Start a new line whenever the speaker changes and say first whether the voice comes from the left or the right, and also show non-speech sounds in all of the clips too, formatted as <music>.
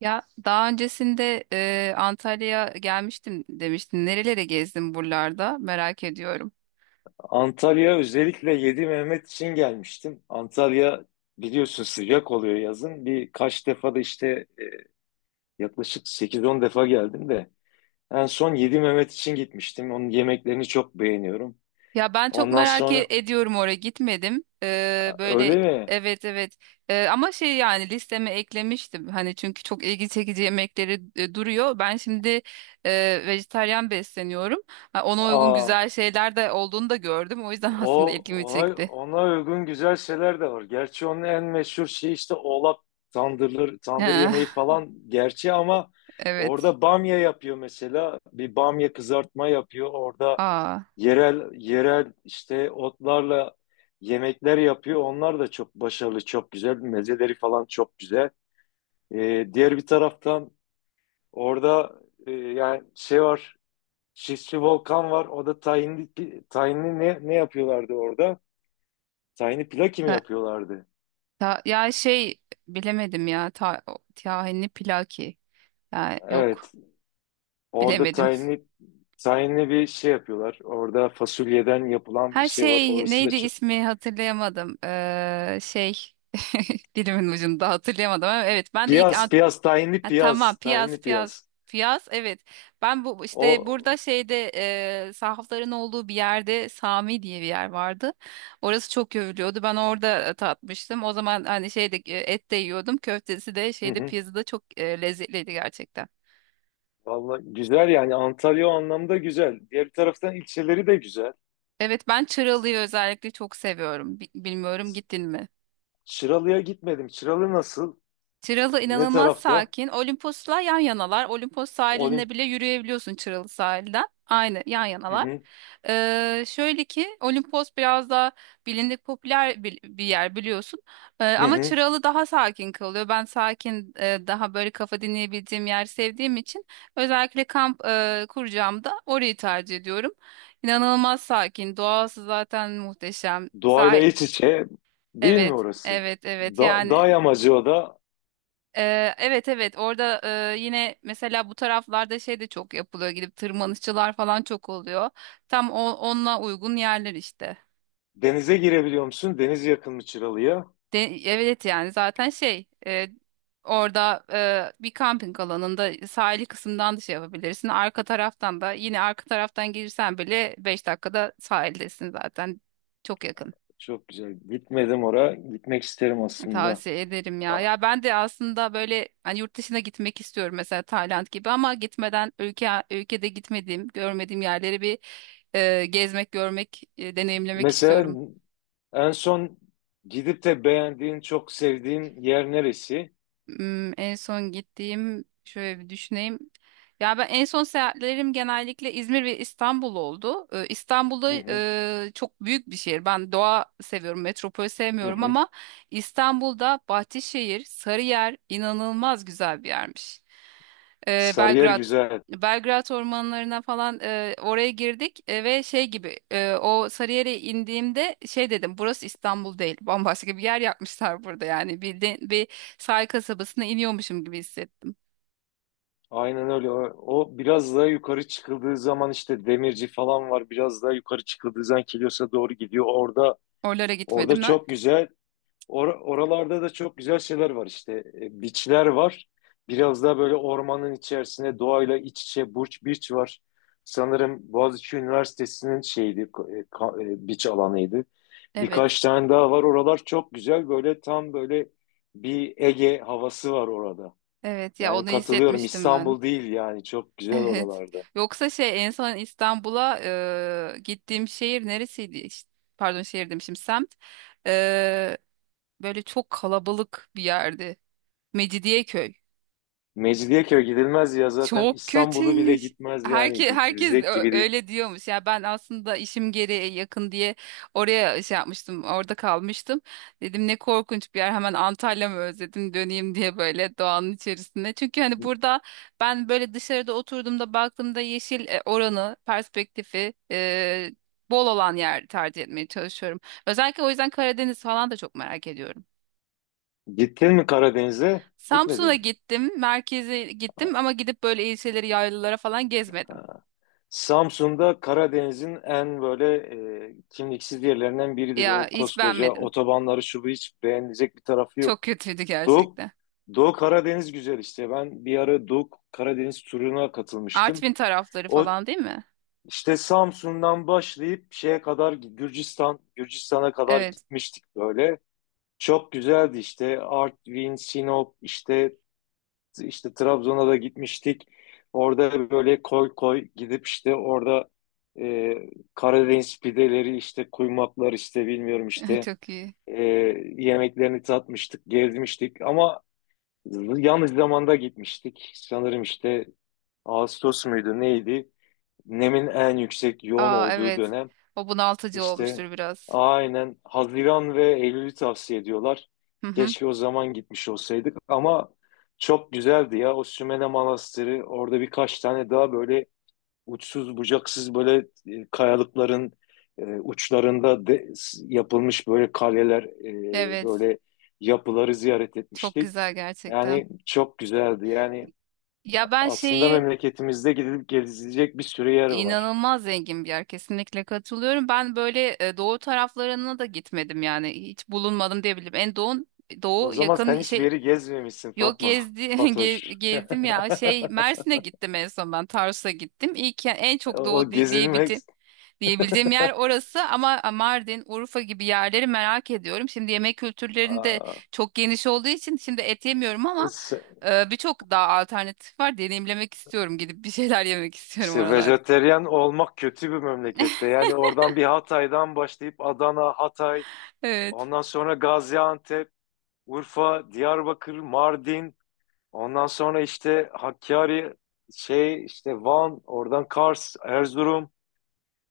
right: Ya daha öncesinde Antalya'ya gelmiştim demiştin. Nerelere gezdin buralarda? Merak ediyorum.
left: Antalya özellikle Yedi Mehmet için gelmiştim. Antalya biliyorsun sıcak oluyor yazın. Birkaç defa da işte e, yaklaşık sekiz on defa geldim de en son Yedi Mehmet için gitmiştim. Onun yemeklerini çok beğeniyorum.
right: Ya ben çok
left: Ondan
right: merak
left: sonra
right: ediyorum, oraya gitmedim. Böyle,
left: öyle mi?
right: evet, evet. Ama şey, yani listeme eklemiştim. Hani çünkü çok ilgi çekici yemekleri duruyor. Ben şimdi vejetaryen besleniyorum. Ha, ona uygun
left: Aa,
right: güzel şeyler de olduğunu da gördüm. O yüzden <laughs> aslında
left: o
right: ilgimi
left: ona
right: çekti.
left: ona uygun güzel şeyler de var. Gerçi onun en meşhur şey işte oğlak tandırları, tandır yemeği
right: Ha,
left: falan gerçi ama
right: <laughs> evet.
left: orada bamya yapıyor mesela. Bir bamya kızartma yapıyor. Orada
right: Aa.
left: yerel işte otlarla yemekler yapıyor. Onlar da çok başarılı, çok güzel. Mezeleri falan çok güzel. Diğer bir taraftan orada yani şey var. Şişli Volkan var. O da tahinli ne yapıyorlardı orada? Tahinli pilaki mi yapıyorlardı?
right: Ya şey, bilemedim ya. Tahinli Pilaki. Ya, yok,
left: Evet. Orada
right: bilemedim.
left: tahinli bir şey yapıyorlar. Orada fasulyeden yapılan bir
right: Her
left: şey var.
right: şey,
left: Orası da
right: neydi
left: çok.
right: ismi, hatırlayamadım. Şey, <laughs> dilimin ucunda hatırlayamadım, ama evet, ben de ilk
left: Piyaz, piyaz, tahinli
right: ha, tamam,
left: piyaz,
right: piyaz
left: tahinli
right: piyaz
left: piyaz.
right: piyaz, evet. Ben bu işte
left: O.
right: burada şeyde, sahafların olduğu bir yerde, Sami diye bir yer vardı. Orası çok övülüyordu. Ben orada tatmıştım. O zaman hani şeyde et de yiyordum. Köftesi de şeyde,
left: <laughs>
right: piyazı da çok lezzetliydi gerçekten.
left: Vallahi güzel yani Antalya o anlamda güzel. Diğer taraftan ilçeleri de güzel.
right: Evet, ben Çıralı'yı özellikle çok seviyorum. Bilmiyorum, gittin mi?
left: Çıralı'ya gitmedim. Çıralı nasıl?
right: Çıralı
left: Ne
right: inanılmaz
left: tarafta?
right: sakin. Olimpos'la yan yanalar. Olimpos sahilinde
left: Olim.
right: bile yürüyebiliyorsun Çıralı sahilden. Aynı, yan
left: Hı
right: yanalar.
left: hı.
right: Şöyle ki Olimpos biraz daha bilindik, popüler bir yer, biliyorsun. Ee,
left: Hı
right: ama
left: hı.
right: Çıralı daha sakin kalıyor. Ben sakin, daha böyle kafa dinleyebildiğim yer sevdiğim için, özellikle kamp kuracağımda orayı tercih ediyorum. İnanılmaz sakin. Doğası zaten muhteşem.
left: Doğayla iç içe değil mi
right: Evet,
left: orası?
right: evet, evet.
left: Da
right: Yani
left: dağ yamacı o da.
right: evet, evet. Orada yine mesela bu taraflarda şey de çok yapılıyor. Gidip tırmanışçılar falan çok oluyor. Tam onunla uygun yerler işte.
left: Denize girebiliyor musun? Deniz yakın mı Çıralı'ya?
right: De, evet, yani zaten şey, orada bir kamping alanında, sahili kısımdan da şey yapabilirsin. Arka taraftan da, yine arka taraftan gelirsen bile 5 dakikada sahildesin zaten. Çok yakın.
left: Çok güzel. Gitmedim oraya. Gitmek isterim aslında.
right: Tavsiye ederim ya.
left: Aa,
right: Ya, ben de aslında böyle, hani yurt dışına gitmek istiyorum, mesela Tayland gibi, ama gitmeden ülke ülkede gitmediğim, görmediğim yerleri bir gezmek, görmek, deneyimlemek
left: mesela
right: istiyorum.
left: en son gidip de beğendiğin, çok sevdiğin yer neresi?
right: En son gittiğim, şöyle bir düşüneyim. Ya, ben en son, seyahatlerim genellikle İzmir ve İstanbul oldu. İstanbul'da,
left: Hı hı.
right: çok büyük bir şehir. Ben doğa seviyorum, metropol
left: Hı
right: sevmiyorum,
left: hı.
right: ama İstanbul'da Bahçeşehir, Sarıyer inanılmaz güzel bir yermiş. Ee,
left: Sarıyer
right: Belgrad,
left: güzel.
right: Belgrad ormanlarına falan, oraya girdik ve şey gibi, o Sarıyer'e indiğimde şey dedim, burası İstanbul değil, bambaşka bir yer yapmışlar burada, yani bir sahil kasabasına iniyormuşum gibi hissettim.
left: Aynen öyle. O, o biraz daha yukarı çıkıldığı zaman işte demirci falan var. Biraz daha yukarı çıkıldığı zaman Kilyos'a doğru gidiyor. Orada
right: Oralara gitmedim ben.
left: çok güzel. Oralarda da çok güzel şeyler var işte. E, biçler var. Biraz daha böyle ormanın içerisine doğayla iç içe Burç Biç var. Sanırım Boğaziçi Üniversitesi'nin şeydi, biç alanıydı.
right: Evet.
left: Birkaç tane daha var. Oralar çok güzel. Böyle tam böyle bir Ege havası var orada.
right: Evet, ya
left: Yani
right: onu
left: katılıyorum
right: hissetmiştim ben.
left: İstanbul
right: <laughs>
left: değil yani çok güzel
right: Evet.
left: oralarda.
right: Yoksa şey, en son İstanbul'a gittiğim şehir neresiydi? İşte, pardon, şehir demişim, semt. E, böyle çok kalabalık bir yerdi. Mecidiyeköy.
left: Mecidiyeköy gidilmez ya zaten
right: Çok
left: İstanbul'u bile
right: kötüymüş.
left: gitmez yani
right: Herkes
left: gidilecek gibi değil.
right: öyle diyormuş. Ya, ben aslında işim gereği yakın diye oraya şey yapmıştım. Orada kalmıştım. Dedim, ne korkunç bir yer. Hemen Antalya'mı özledim, döneyim diye, böyle doğanın içerisinde. Çünkü hani burada ben böyle dışarıda oturduğumda, baktığımda, yeşil oranı, perspektifi bol olan yer tercih etmeye çalışıyorum. Özellikle o yüzden Karadeniz falan da çok merak ediyorum.
left: Gittin mi Karadeniz'e?
right: Samsun'a
left: Gitmedin.
right: gittim, merkeze gittim, ama gidip böyle ilçeleri, yaylalara falan gezmedim.
left: Ha. Samsun'da Karadeniz'in en böyle kimliksiz yerlerinden biridir.
right: Ya,
left: O
right: hiç
left: koskoca
right: beğenmedim.
left: otobanları şu bu hiç beğenilecek bir tarafı
right: Çok
left: yok.
right: kötüydü
left: Doğu,
right: gerçekten.
left: Doğu Karadeniz güzel işte. Ben bir ara Doğu Karadeniz turuna katılmıştım.
right: Artvin tarafları
left: O
right: falan, değil mi?
left: İşte Samsun'dan başlayıp şeye kadar Gürcistan, Gürcistan'a kadar
right: Evet.
left: gitmiştik böyle. Çok güzeldi işte Artvin, Sinop, işte Trabzon'a da gitmiştik. Orada böyle koy koy gidip işte orada e, Karadeniz pideleri işte kuymaklar işte bilmiyorum
right: <laughs>
left: işte
right: Çok iyi.
left: e, yemeklerini tatmıştık, gezmiştik ama yanlış zamanda gitmiştik. Sanırım işte Ağustos muydu neydi? Nemin en yüksek yoğun
right: Aa,
left: olduğu
right: evet.
left: dönem.
right: O bunaltıcı
left: İşte
right: olmuştur biraz.
left: aynen Haziran ve Eylül'ü tavsiye ediyorlar.
right: Hı hı.
left: Keşke o zaman gitmiş olsaydık ama çok güzeldi ya o Sümele Manastırı orada birkaç tane daha böyle uçsuz bucaksız böyle kayalıkların uçlarında yapılmış böyle kaleler
right: Evet.
left: böyle yapıları ziyaret
right: Çok
left: etmiştik.
right: güzel gerçekten.
left: Yani çok güzeldi yani
right: Ya, ben
left: aslında
right: şeyi,
left: memleketimizde gidilip gezilecek bir sürü yer var.
right: inanılmaz zengin bir yer, kesinlikle katılıyorum. Ben böyle doğu taraflarına da gitmedim, yani hiç bulunmadım diyebilirim. En doğu
left: O
right: doğu
left: zaman
right: yakın
left: sen hiçbir
right: şey.
left: yeri gezmemişsin
right: Yok,
left: Fatma.
right: <laughs>
left: Fatoş.
right: gezdim ya, şey
left: <laughs>
right: Mersin'e gittim, en son ben Tarsus'a gittim. İlk en
left: O
right: çok
left: o
right: doğu
left: gezilmek...
right: diyebildiğim
left: <laughs>
right: yer orası, ama Mardin, Urfa gibi yerleri merak ediyorum. Şimdi yemek kültürlerinde de
left: Aa,
right: çok geniş olduğu için, şimdi et yemiyorum ama,
left: is-
right: birçok daha alternatif var. Deneyimlemek istiyorum, gidip bir şeyler yemek <laughs> istiyorum
left: işte
right: oralarda.
left: vejeteryan olmak kötü bir memlekette. Yani oradan bir Hatay'dan başlayıp Adana, Hatay,
right: Evet.
left: ondan sonra Gaziantep, Urfa, Diyarbakır, Mardin, ondan sonra işte Hakkari, şey işte Van, oradan Kars, Erzurum.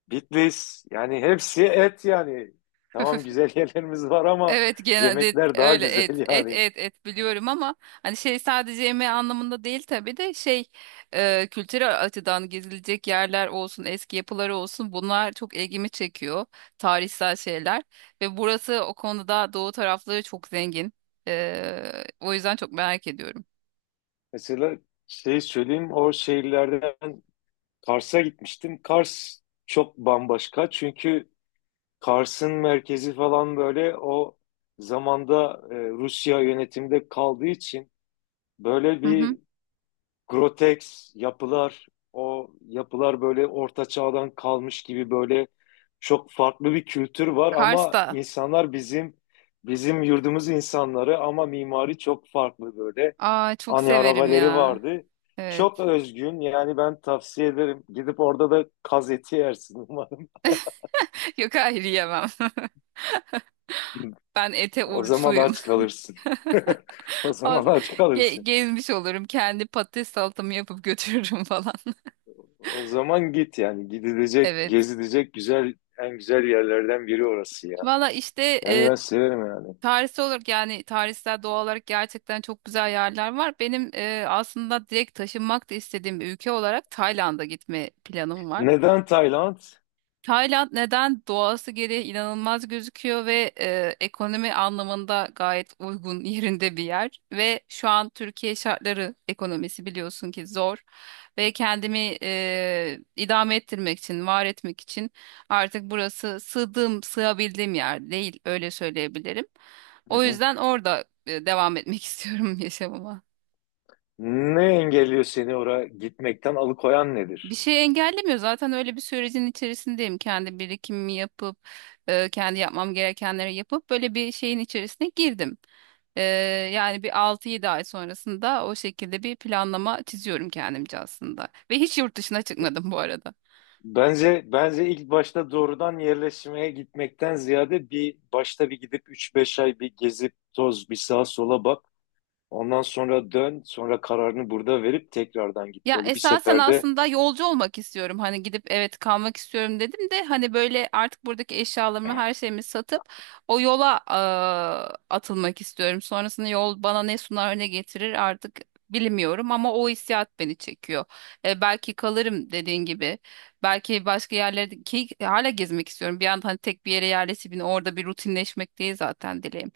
left: Bitlis yani hepsi et yani. Tamam güzel <laughs> yerlerimiz var ama
right: Evet, genelde
left: yemekler daha
right: öyle et
left: güzel
right: et
left: yani.
right: et et biliyorum, ama hani şey, sadece yemeği anlamında değil tabii de, şey kültürel açıdan gezilecek yerler olsun, eski yapıları olsun, bunlar çok ilgimi çekiyor, tarihsel şeyler, ve burası o konuda doğu tarafları çok zengin. O yüzden çok merak ediyorum.
left: Mesela şey söyleyeyim o şehirlerden Kars'a gitmiştim. Kars çok bambaşka çünkü Kars'ın merkezi falan böyle o zamanda Rusya yönetimde kaldığı için böyle
right: Hı hı.
left: bir Grotex yapılar, o yapılar böyle orta çağdan kalmış gibi böyle çok farklı bir kültür var ama
right: Kars'ta,
left: insanlar bizim yurdumuz insanları ama mimari çok farklı böyle.
right: aa, çok
left: Hani
right: severim
left: arabaları
right: ya.
left: vardı. Çok
right: Evet.
left: özgün yani ben tavsiye ederim. Gidip orada da kaz eti yersin umarım.
right: <laughs> Yok, hayır, yemem. <laughs>
left: <laughs>
right: Ben ete
left: O zaman
right: oruçluyum.
left: aç kalırsın. <laughs> O zaman
right: Az-
left: aç
right: Ge-
left: kalırsın.
right: gezmiş olurum. Kendi patates salatamı yapıp götürürüm <laughs> falan.
left: O zaman git yani gidilecek,
right: Evet.
left: gezilecek güzel en güzel yerlerden biri orası ya.
right: Valla işte,
left: Yani ben severim yani.
right: tarihsel olarak, yani tarihsel, doğal olarak gerçekten çok güzel yerler var. Benim aslında direkt taşınmak da istediğim bir ülke olarak, Tayland'a gitme planım var.
left: Neden Tayland?
right: Tayland neden, doğası gereği inanılmaz gözüküyor ve ekonomi anlamında gayet uygun <laughs> yerinde bir yer, ve şu an Türkiye şartları, ekonomisi biliyorsun ki zor, ve kendimi idame ettirmek için, var etmek için, artık burası sığdığım, sığabildiğim yer değil, öyle söyleyebilirim.
left: Hı
right: O
left: hı.
right: yüzden orada devam etmek <laughs> istiyorum yaşamıma.
left: Ne engelliyor seni oraya gitmekten alıkoyan
right: Bir
left: nedir?
right: şey engellemiyor. Zaten öyle bir sürecin içerisindeyim. Kendi birikimimi yapıp, kendi yapmam gerekenleri yapıp, böyle bir şeyin içerisine girdim. E, yani bir 6-7 ay sonrasında, o şekilde bir planlama çiziyorum kendimce aslında. Ve hiç yurt dışına çıkmadım bu arada.
left: Bence ilk başta doğrudan yerleşmeye gitmekten ziyade bir başta bir gidip 3-5 ay bir gezip toz bir sağa sola bak. Ondan sonra dön, sonra kararını burada verip tekrardan git.
right: Ya,
left: Böyle bir
right: esasen
left: seferde
right: aslında yolcu olmak istiyorum. Hani gidip, evet kalmak istiyorum dedim de, hani böyle artık buradaki eşyalarımı, her şeyimi satıp o yola atılmak istiyorum. Sonrasında yol bana ne sunar, ne getirir, artık bilmiyorum ama o hissiyat beni çekiyor. Belki kalırım, dediğin gibi. Belki başka yerlerde, ki hala gezmek istiyorum. Bir anda hani tek bir yere yerleşip, yine orada bir rutinleşmek değil zaten dileğim.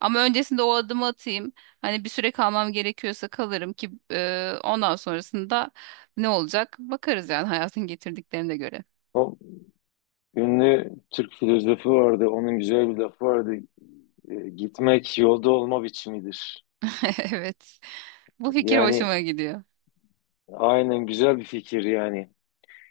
right: Ama öncesinde o adımı atayım. Hani bir süre kalmam gerekiyorsa kalırım, ki ondan sonrasında ne olacak bakarız, yani hayatın getirdiklerine göre.
left: o ünlü Türk filozofu vardı. Onun güzel bir lafı vardı. E, gitmek yolda olma biçimidir.
right: <laughs> Evet. Bu fikir
left: Yani
right: hoşuma gidiyor.
left: aynen güzel bir fikir yani.